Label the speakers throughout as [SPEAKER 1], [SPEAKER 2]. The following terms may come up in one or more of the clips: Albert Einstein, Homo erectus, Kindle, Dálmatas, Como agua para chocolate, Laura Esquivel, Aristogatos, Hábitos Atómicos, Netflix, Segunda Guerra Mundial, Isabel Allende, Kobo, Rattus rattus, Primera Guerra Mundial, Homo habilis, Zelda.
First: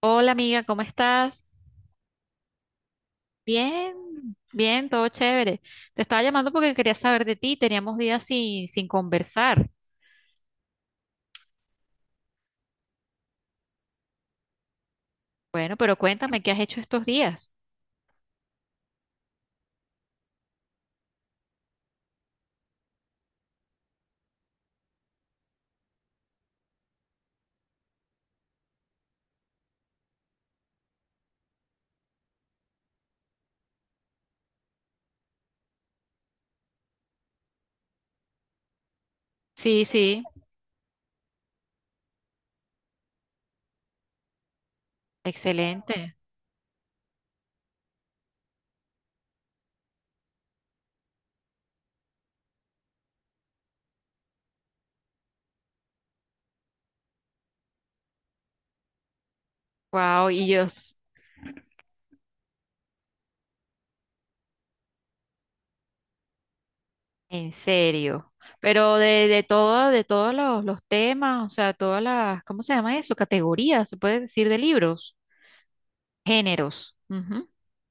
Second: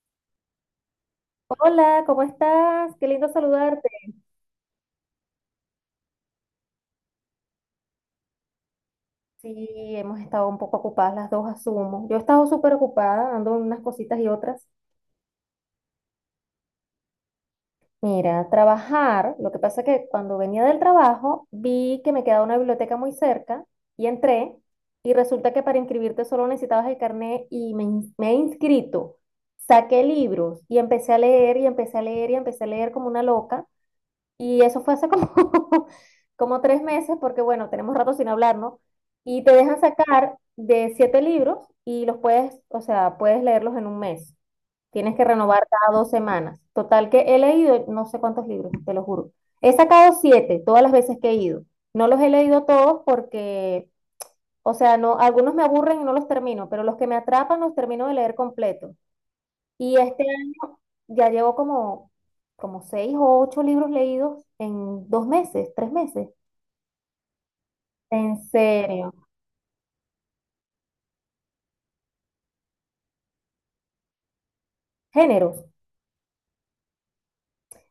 [SPEAKER 1] Hola amiga, ¿cómo estás?
[SPEAKER 2] Hola, ¿cómo estás? Qué lindo saludarte.
[SPEAKER 1] Bien, bien, todo chévere. Te estaba llamando porque quería saber de ti. Teníamos días sin
[SPEAKER 2] Sí,
[SPEAKER 1] conversar.
[SPEAKER 2] hemos estado un poco ocupadas las dos, asumo. Yo he estado súper ocupada, dando unas cositas y otras.
[SPEAKER 1] Bueno, pero cuéntame, ¿qué has hecho estos días?
[SPEAKER 2] Mira, trabajar, lo que pasa es que cuando venía del trabajo vi que me quedaba una biblioteca muy cerca y entré y resulta que para inscribirte solo necesitabas el carnet y me he inscrito. Saqué libros y empecé a leer y empecé a leer y empecé a leer como una loca. Y eso fue hace como, como 3 meses, porque bueno, tenemos rato sin hablar, ¿no? Y te dejan
[SPEAKER 1] Sí, sí,
[SPEAKER 2] sacar de siete libros y los puedes, o sea, puedes leerlos en un mes. Tienes que renovar cada dos
[SPEAKER 1] excelente.
[SPEAKER 2] semanas. Total que he leído no sé cuántos libros, te lo juro. He sacado siete todas las veces que he ido. No los he leído todos porque, o sea, no, algunos me aburren y no los termino, pero los que me atrapan los termino de leer completo. Y este
[SPEAKER 1] Wow, y yo,
[SPEAKER 2] año ya llevo como, como seis o ocho libros leídos en 2 meses, 3 meses.
[SPEAKER 1] en serio.
[SPEAKER 2] En
[SPEAKER 1] Pero
[SPEAKER 2] serio.
[SPEAKER 1] de todo, de todos los temas, o sea, todas las, ¿cómo se llama eso? Categorías, se puede decir de libros,
[SPEAKER 2] Géneros.
[SPEAKER 1] géneros. Ujú.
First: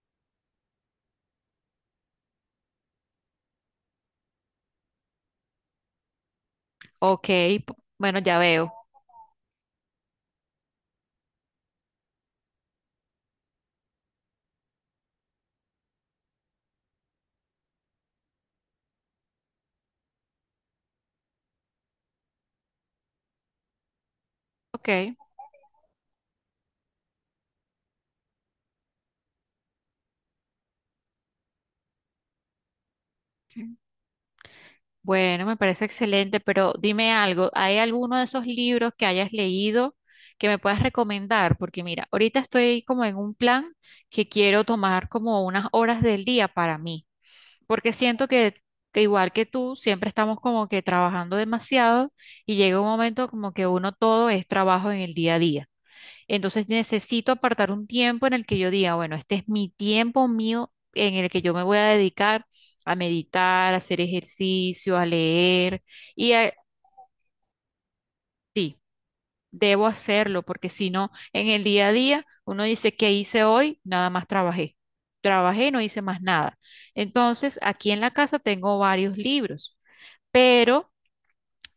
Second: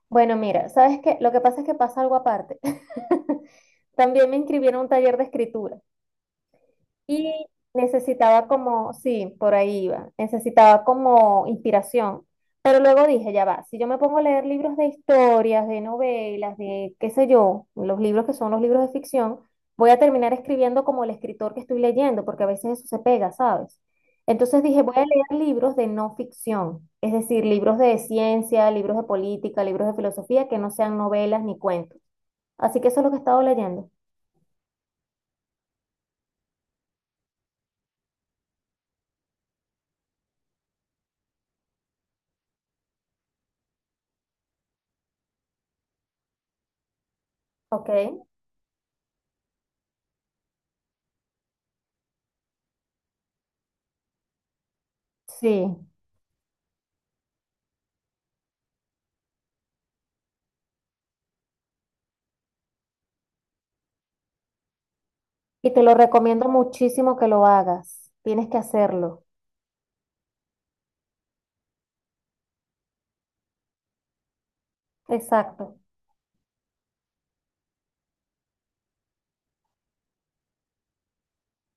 [SPEAKER 2] Bueno, mira, ¿sabes qué? Lo que pasa es que pasa algo aparte. También me inscribieron a un taller de escritura.
[SPEAKER 1] Ok,
[SPEAKER 2] Y
[SPEAKER 1] bueno, ya
[SPEAKER 2] necesitaba
[SPEAKER 1] veo.
[SPEAKER 2] como, sí, por ahí iba, necesitaba como inspiración. Pero luego dije, ya va, si yo me pongo a leer libros de historias, de novelas, de qué sé yo, los libros que son los libros de ficción, voy a terminar escribiendo como el escritor que estoy leyendo, porque a veces eso se pega, ¿sabes? Entonces dije,
[SPEAKER 1] Ok,
[SPEAKER 2] voy a leer libros de no ficción, es decir, libros de ciencia, libros de política, libros de filosofía que no sean novelas ni cuentos. Así que eso es lo que he estado
[SPEAKER 1] ok.
[SPEAKER 2] leyendo.
[SPEAKER 1] Bueno, me parece excelente, pero dime algo, ¿hay alguno de esos libros que hayas leído que me puedas recomendar? Porque mira, ahorita estoy como en un plan que quiero tomar como unas horas del día para mí,
[SPEAKER 2] Ok.
[SPEAKER 1] porque siento que igual que tú, siempre estamos como que trabajando demasiado y llega un momento como que uno todo es trabajo en el día a
[SPEAKER 2] Sí.
[SPEAKER 1] día. Entonces necesito apartar un tiempo en el que yo diga, bueno, este es mi tiempo mío en el que yo me voy a dedicar a meditar, a hacer ejercicio, a
[SPEAKER 2] Y te
[SPEAKER 1] leer
[SPEAKER 2] lo
[SPEAKER 1] y
[SPEAKER 2] recomiendo
[SPEAKER 1] a-
[SPEAKER 2] muchísimo que lo hagas. Tienes que
[SPEAKER 1] sí,
[SPEAKER 2] hacerlo.
[SPEAKER 1] debo hacerlo porque si no, en el día a día uno dice, ¿qué hice hoy? Nada más trabajé. Trabajé,
[SPEAKER 2] Exacto.
[SPEAKER 1] no hice más nada. Entonces, aquí en la casa tengo varios libros, pero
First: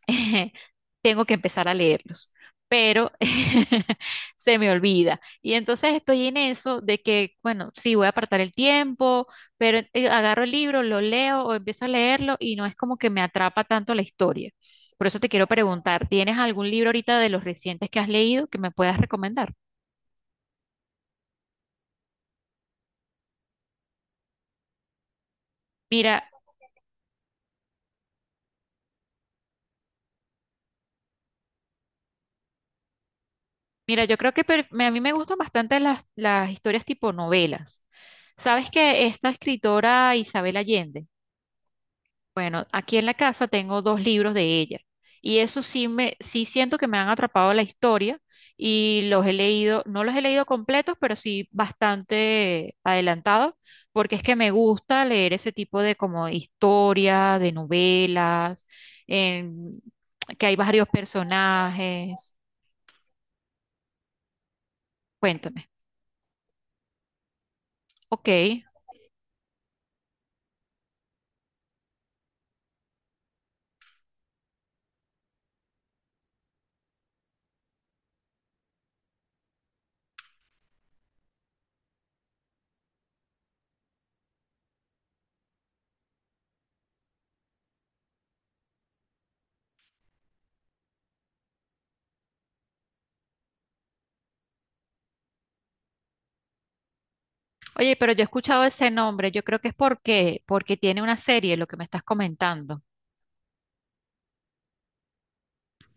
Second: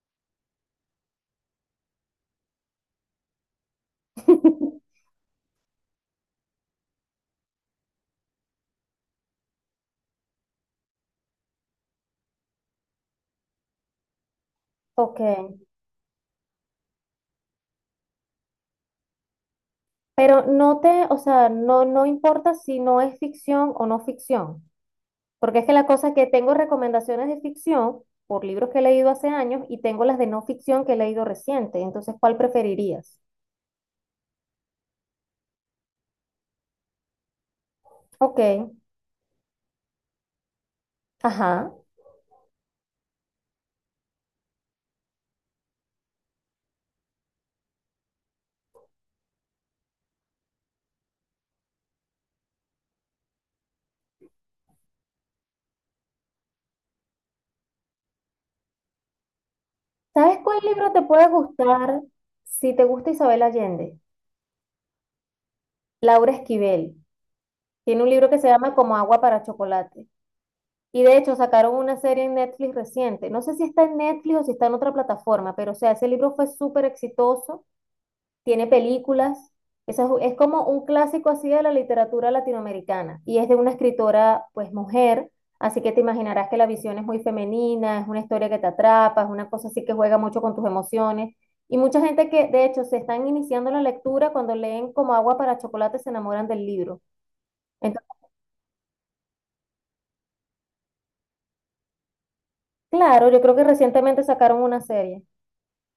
[SPEAKER 1] tengo que empezar a leerlos, pero se me olvida. Y entonces estoy en eso de que, bueno, sí, voy a apartar el tiempo, pero agarro el libro, lo leo o empiezo a leerlo y no es como que me atrapa tanto la historia. Por
[SPEAKER 2] Ok.
[SPEAKER 1] eso te quiero preguntar, ¿tienes algún libro ahorita de los recientes que has leído que me puedas recomendar?
[SPEAKER 2] Pero no te, o sea, no, no importa si no es ficción o no ficción. Porque es que la cosa es
[SPEAKER 1] Mira,
[SPEAKER 2] que tengo recomendaciones de ficción por libros que he leído hace años y tengo las de no ficción que he leído reciente. Entonces, ¿cuál preferirías?
[SPEAKER 1] mira, yo creo que a mí me gustan bastante las historias tipo novelas.
[SPEAKER 2] Ok.
[SPEAKER 1] ¿Sabes que esta escritora Isabel Allende?
[SPEAKER 2] Ajá.
[SPEAKER 1] Bueno, aquí en la casa tengo dos libros de ella y eso sí me, sí siento que me han atrapado la historia y los he leído, no los he leído completos, pero sí bastante adelantados, porque es que me gusta leer ese tipo de como historia, de novelas, en-
[SPEAKER 2] ¿Sabes
[SPEAKER 1] que hay
[SPEAKER 2] cuál
[SPEAKER 1] varios
[SPEAKER 2] libro te puede gustar
[SPEAKER 1] personajes.
[SPEAKER 2] si te gusta Isabel Allende?
[SPEAKER 1] Cuéntame.
[SPEAKER 2] Laura Esquivel. Tiene un
[SPEAKER 1] Ok.
[SPEAKER 2] libro que se llama Como agua para chocolate. Y de hecho sacaron una serie en Netflix reciente. No sé si está en Netflix o si está en otra plataforma, pero o sea, ese libro fue súper exitoso, tiene películas. Esa es como un clásico así de la literatura latinoamericana y es de una escritora, pues mujer, así que te imaginarás que la visión es muy femenina, es una historia que te atrapa, es una cosa así que juega mucho con tus emociones. Y mucha gente que de hecho se están iniciando la lectura cuando leen como agua para chocolate se enamoran del libro.
[SPEAKER 1] Oye,
[SPEAKER 2] Entonces,
[SPEAKER 1] pero yo he escuchado ese nombre, yo creo que es porque tiene una serie, lo que me estás comentando.
[SPEAKER 2] claro, yo creo que recientemente sacaron una serie.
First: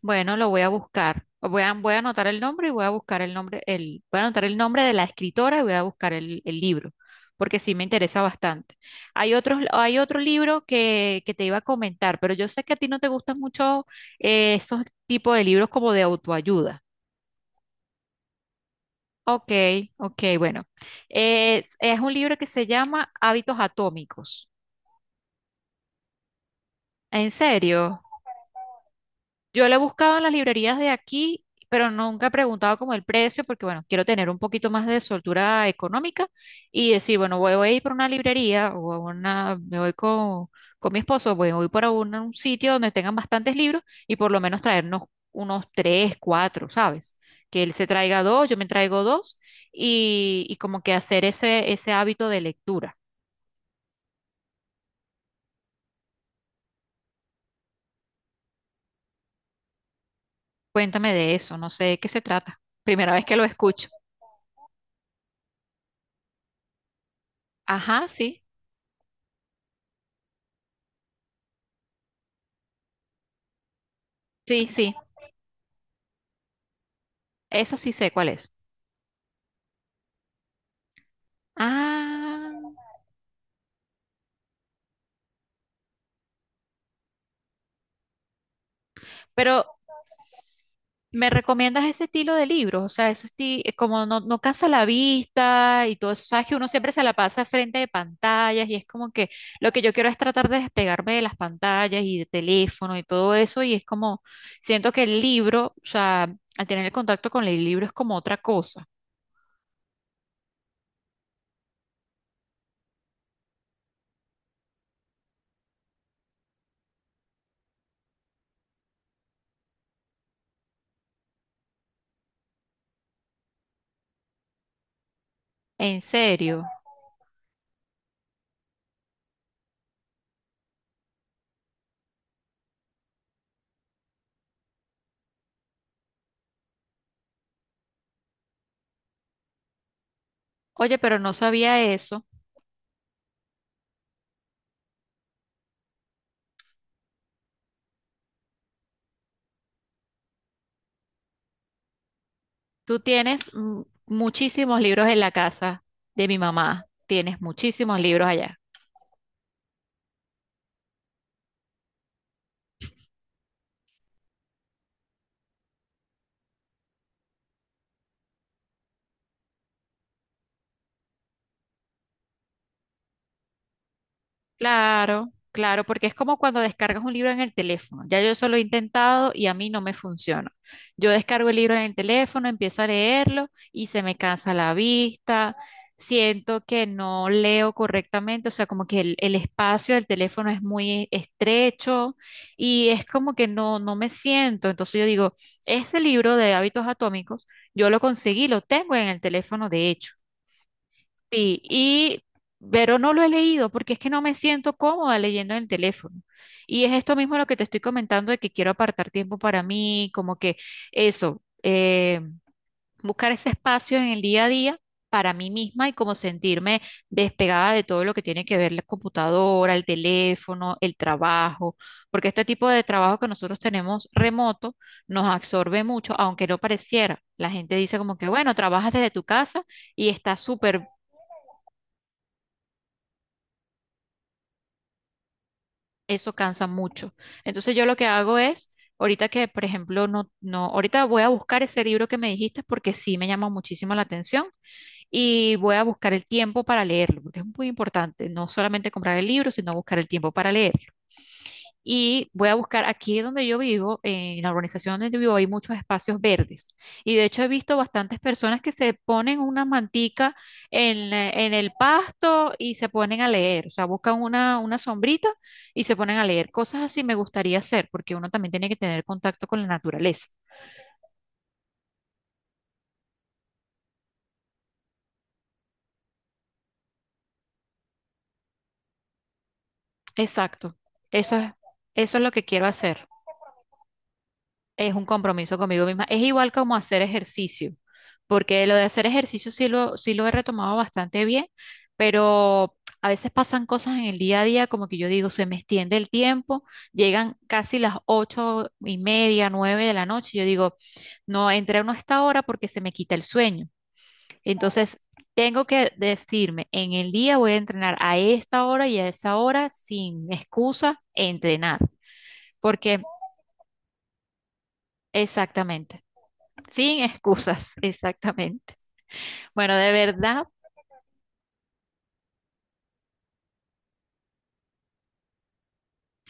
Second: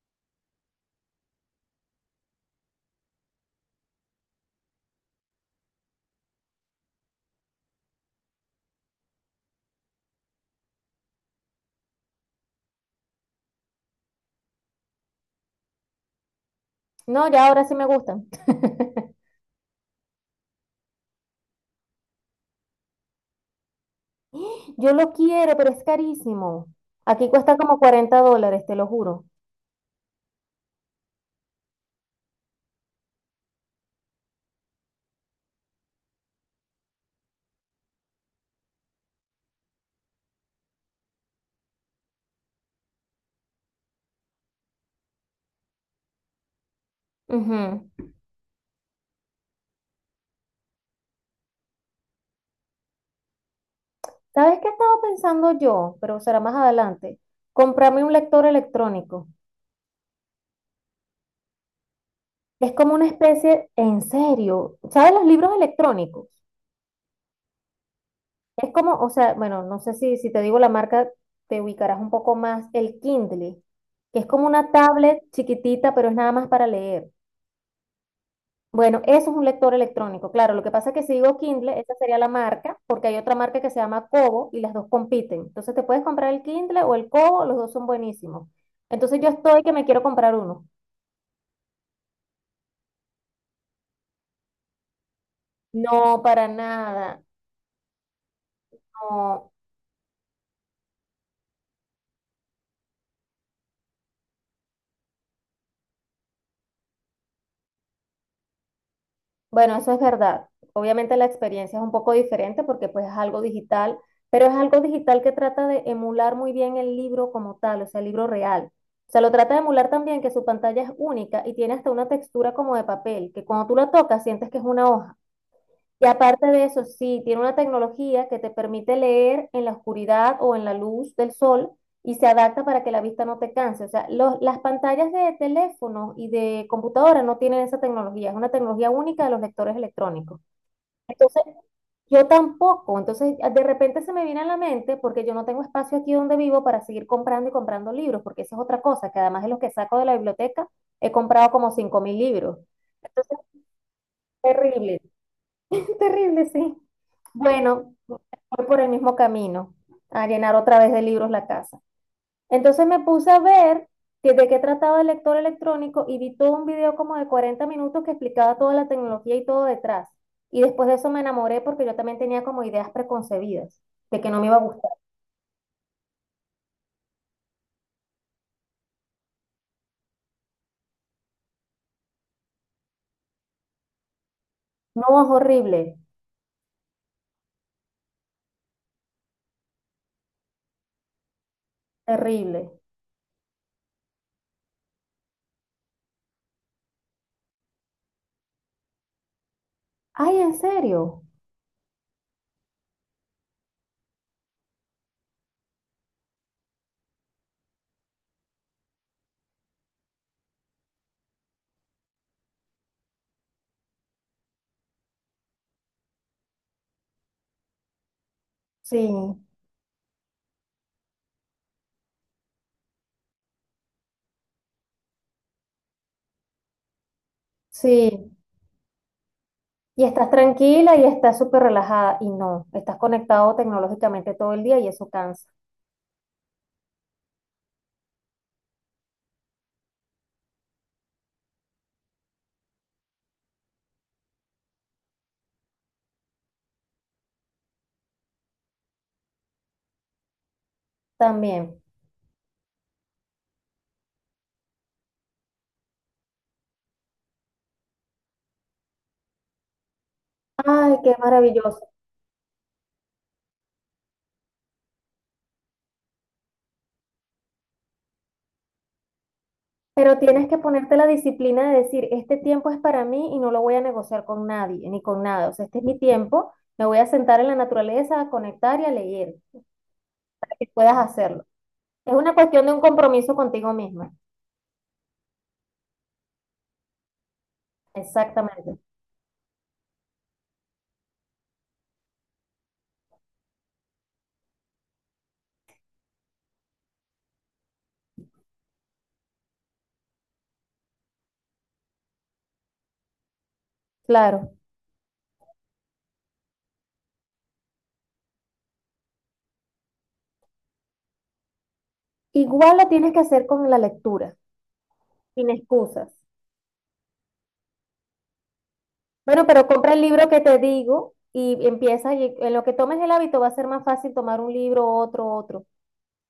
[SPEAKER 1] Bueno, lo voy a buscar. Voy a anotar el nombre y voy a buscar el nombre, el, voy a anotar el nombre de la escritora y voy a buscar el libro, porque sí me interesa bastante. Hay otros, hay otro libro que te iba a comentar, pero yo sé que a ti no te gustan mucho esos tipos de libros como de autoayuda.
[SPEAKER 2] No, ya ahora sí me gustan.
[SPEAKER 1] Ok, ok, bueno. Es un libro que se llama Hábitos Atómicos.
[SPEAKER 2] Yo lo quiero, pero es carísimo. Aquí
[SPEAKER 1] ¿En
[SPEAKER 2] cuesta como
[SPEAKER 1] serio?
[SPEAKER 2] 40 dólares, te lo juro.
[SPEAKER 1] Yo la he buscado en las librerías de aquí, pero nunca he preguntado como el precio, porque bueno, quiero tener un poquito más de soltura económica y decir, bueno, voy a ir por una librería o a una, me voy con mi esposo, voy por un sitio donde tengan bastantes libros y por lo menos traernos unos tres, cuatro, ¿sabes? Que él
[SPEAKER 2] Ujú.
[SPEAKER 1] se traiga dos, yo me traigo dos y como que hacer ese, ese hábito de lectura.
[SPEAKER 2] ¿Sabes qué estaba pensando yo? Pero será más adelante. Comprarme un lector electrónico.
[SPEAKER 1] Cuéntame de eso, no sé de qué se trata.
[SPEAKER 2] Es como una
[SPEAKER 1] Primera vez que lo
[SPEAKER 2] especie,
[SPEAKER 1] escucho.
[SPEAKER 2] en serio, ¿sabes los libros electrónicos?
[SPEAKER 1] Ajá, sí,
[SPEAKER 2] Es como, o sea, bueno, no sé si te digo la marca, te ubicarás un poco más. El Kindle, que es como
[SPEAKER 1] sí,
[SPEAKER 2] una
[SPEAKER 1] sí,
[SPEAKER 2] tablet chiquitita, pero es nada más para leer.
[SPEAKER 1] eso sí sé cuál es.
[SPEAKER 2] Bueno, eso es un lector electrónico. Claro, lo que pasa es que si digo Kindle, esa sería la marca,
[SPEAKER 1] Ah,
[SPEAKER 2] porque hay otra marca que se llama Kobo y las dos compiten. Entonces te puedes comprar el Kindle o el Kobo, los dos son buenísimos. Entonces yo estoy que
[SPEAKER 1] pero
[SPEAKER 2] me quiero comprar uno.
[SPEAKER 1] ¿me recomiendas ese estilo de libros? O sea, eso es como no, no cansa la vista y todo
[SPEAKER 2] No,
[SPEAKER 1] eso.
[SPEAKER 2] para
[SPEAKER 1] Sabes que uno siempre se la
[SPEAKER 2] nada.
[SPEAKER 1] pasa frente de pantallas y es como que
[SPEAKER 2] No.
[SPEAKER 1] lo que yo quiero es tratar de despegarme de las pantallas y de teléfono y todo eso. Y es como, siento que el libro, o sea, al tener el contacto con el libro es como otra cosa.
[SPEAKER 2] Bueno, eso es verdad. Obviamente la experiencia es un poco diferente porque pues es algo digital, pero es algo digital que trata de emular muy bien el libro como tal, o sea, el libro real. O sea, lo trata de emular también que su pantalla es única y tiene hasta una textura como de papel, que cuando tú la tocas sientes que es una hoja.
[SPEAKER 1] En
[SPEAKER 2] Y aparte de
[SPEAKER 1] serio.
[SPEAKER 2] eso, sí, tiene una tecnología que te permite leer en la oscuridad o en la luz del sol y se adapta para que la vista no te canse. O sea, las pantallas de teléfono y de computadora no tienen esa tecnología, es una tecnología única de los lectores electrónicos.
[SPEAKER 1] Oye, pero no
[SPEAKER 2] Entonces,
[SPEAKER 1] sabía eso.
[SPEAKER 2] yo tampoco. Entonces, de repente se me viene a la mente porque yo no tengo espacio aquí donde vivo para seguir comprando y comprando libros, porque esa es otra cosa, que además de los que saco de la biblioteca, he comprado como 5.000 libros.
[SPEAKER 1] Tú
[SPEAKER 2] Entonces,
[SPEAKER 1] tienes muchísimos
[SPEAKER 2] terrible,
[SPEAKER 1] libros en la casa de mi
[SPEAKER 2] terrible, sí.
[SPEAKER 1] mamá. Tienes
[SPEAKER 2] Bueno,
[SPEAKER 1] muchísimos
[SPEAKER 2] voy
[SPEAKER 1] libros allá.
[SPEAKER 2] por el mismo camino, a llenar otra vez de libros la casa. Entonces me puse a ver de qué trataba el lector electrónico y vi todo un video como de 40 minutos que explicaba toda la tecnología y todo detrás. Y después de eso me enamoré porque yo también tenía como ideas preconcebidas de que no me iba a gustar.
[SPEAKER 1] Claro, claro, porque es como cuando descargas un libro en el teléfono. Ya yo eso lo he intentado y a mí no me funciona. Yo descargo el libro en el teléfono, empiezo a leerlo y se me cansa la
[SPEAKER 2] No, es
[SPEAKER 1] vista,
[SPEAKER 2] horrible,
[SPEAKER 1] siento que no leo correctamente, o sea, como que el espacio del teléfono es muy estrecho
[SPEAKER 2] terrible.
[SPEAKER 1] y es como que no, no me siento. Entonces yo digo, este libro de hábitos atómicos, yo lo conseguí, lo tengo en el teléfono de hecho.
[SPEAKER 2] Ay, ¿en serio?
[SPEAKER 1] Sí, y, pero no lo he leído porque es que no me siento cómoda leyendo en el teléfono. Y es esto mismo lo que te estoy comentando de que quiero apartar tiempo para mí, como que eso, buscar ese espacio en el día a día para mí misma y como sentirme despegada de todo lo que tiene que ver la
[SPEAKER 2] Sí,
[SPEAKER 1] computadora, el teléfono, el trabajo, porque este tipo de trabajo que nosotros tenemos remoto nos absorbe mucho, aunque no pareciera. La gente dice como que,
[SPEAKER 2] sí.
[SPEAKER 1] bueno, trabajas desde tu casa
[SPEAKER 2] Y
[SPEAKER 1] y
[SPEAKER 2] estás
[SPEAKER 1] está súper.
[SPEAKER 2] tranquila y estás súper relajada y no, estás conectado tecnológicamente todo el día y eso cansa
[SPEAKER 1] Eso cansa mucho. Entonces yo lo que hago es, ahorita que, por ejemplo, no, no, ahorita voy a buscar ese libro que me dijiste porque sí me llama muchísimo la atención y voy a buscar el tiempo para leerlo, porque es muy importante, no solamente comprar el libro, sino buscar el tiempo para leer.
[SPEAKER 2] también.
[SPEAKER 1] Y voy a buscar aquí donde yo vivo, en la urbanización donde yo vivo, hay muchos espacios verdes. Y de hecho he visto bastantes personas que se ponen una mantica
[SPEAKER 2] Ay,
[SPEAKER 1] en,
[SPEAKER 2] qué
[SPEAKER 1] en el
[SPEAKER 2] maravilloso.
[SPEAKER 1] pasto y se ponen a leer. O sea, buscan una sombrita y se ponen a leer. Cosas así me gustaría hacer, porque uno también tiene que tener contacto con la
[SPEAKER 2] Pero
[SPEAKER 1] naturaleza.
[SPEAKER 2] tienes que ponerte la disciplina de decir, este tiempo es para mí y no lo voy a negociar con nadie, ni con nada. O sea, este es mi tiempo, me voy a sentar en la naturaleza, a conectar y a leer, para que
[SPEAKER 1] Exacto.
[SPEAKER 2] puedas
[SPEAKER 1] Eso
[SPEAKER 2] hacerlo.
[SPEAKER 1] es,
[SPEAKER 2] Es
[SPEAKER 1] eso es lo
[SPEAKER 2] una
[SPEAKER 1] que quiero
[SPEAKER 2] cuestión de un
[SPEAKER 1] hacer.
[SPEAKER 2] compromiso contigo misma.
[SPEAKER 1] Es un compromiso conmigo misma. Es igual como hacer ejercicio, porque lo
[SPEAKER 2] Exactamente.
[SPEAKER 1] de hacer ejercicio sí lo he retomado bastante bien, pero a veces pasan cosas en el día a día, como que yo digo, se me extiende el tiempo, llegan casi las 8:30, 9:00 de la noche, y yo digo, no entreno a esta hora porque se me quita el sueño.
[SPEAKER 2] Claro.
[SPEAKER 1] Entonces... Tengo que decirme, en el día voy a entrenar a esta hora y a esa hora sin excusa, entrenar,
[SPEAKER 2] Igual lo
[SPEAKER 1] porque
[SPEAKER 2] tienes que hacer con la lectura, sin
[SPEAKER 1] exactamente.
[SPEAKER 2] excusas.
[SPEAKER 1] Sin excusas, exactamente.
[SPEAKER 2] Bueno, pero
[SPEAKER 1] Bueno, de
[SPEAKER 2] compra el libro que
[SPEAKER 1] verdad,
[SPEAKER 2] te digo y empieza, y en lo que tomes el hábito va a ser más fácil tomar un libro, otro, otro.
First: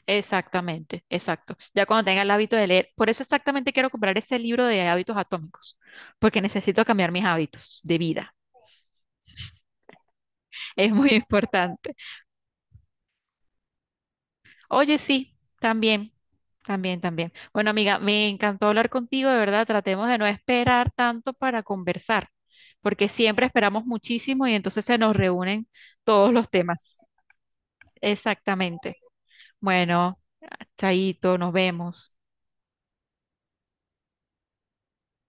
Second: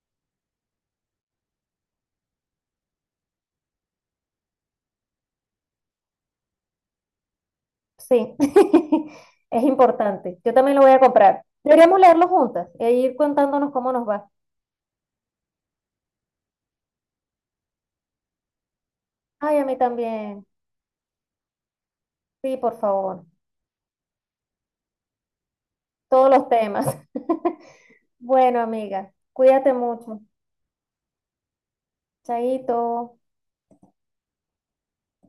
[SPEAKER 1] exactamente, exacto. Ya cuando tenga el hábito de leer, por eso exactamente quiero comprar ese libro de hábitos atómicos, porque necesito cambiar mis hábitos de
[SPEAKER 2] Sí,
[SPEAKER 1] vida.
[SPEAKER 2] es importante. Yo también lo voy
[SPEAKER 1] Es
[SPEAKER 2] a
[SPEAKER 1] muy
[SPEAKER 2] comprar.
[SPEAKER 1] importante.
[SPEAKER 2] Deberíamos leerlo juntas e ir contándonos cómo nos va.
[SPEAKER 1] Oye, sí, también, también, también. Bueno, amiga, me encantó hablar contigo, de
[SPEAKER 2] Ay, a
[SPEAKER 1] verdad.
[SPEAKER 2] mí
[SPEAKER 1] Tratemos de no
[SPEAKER 2] también.
[SPEAKER 1] esperar tanto para conversar,
[SPEAKER 2] Sí, por
[SPEAKER 1] porque
[SPEAKER 2] favor.
[SPEAKER 1] siempre esperamos muchísimo y entonces se nos reúnen
[SPEAKER 2] Todos
[SPEAKER 1] todos
[SPEAKER 2] los
[SPEAKER 1] los
[SPEAKER 2] temas.
[SPEAKER 1] temas.
[SPEAKER 2] Bueno,
[SPEAKER 1] Exactamente.
[SPEAKER 2] amiga, cuídate
[SPEAKER 1] Bueno,
[SPEAKER 2] mucho.
[SPEAKER 1] chaito, nos vemos.
[SPEAKER 2] Chaito.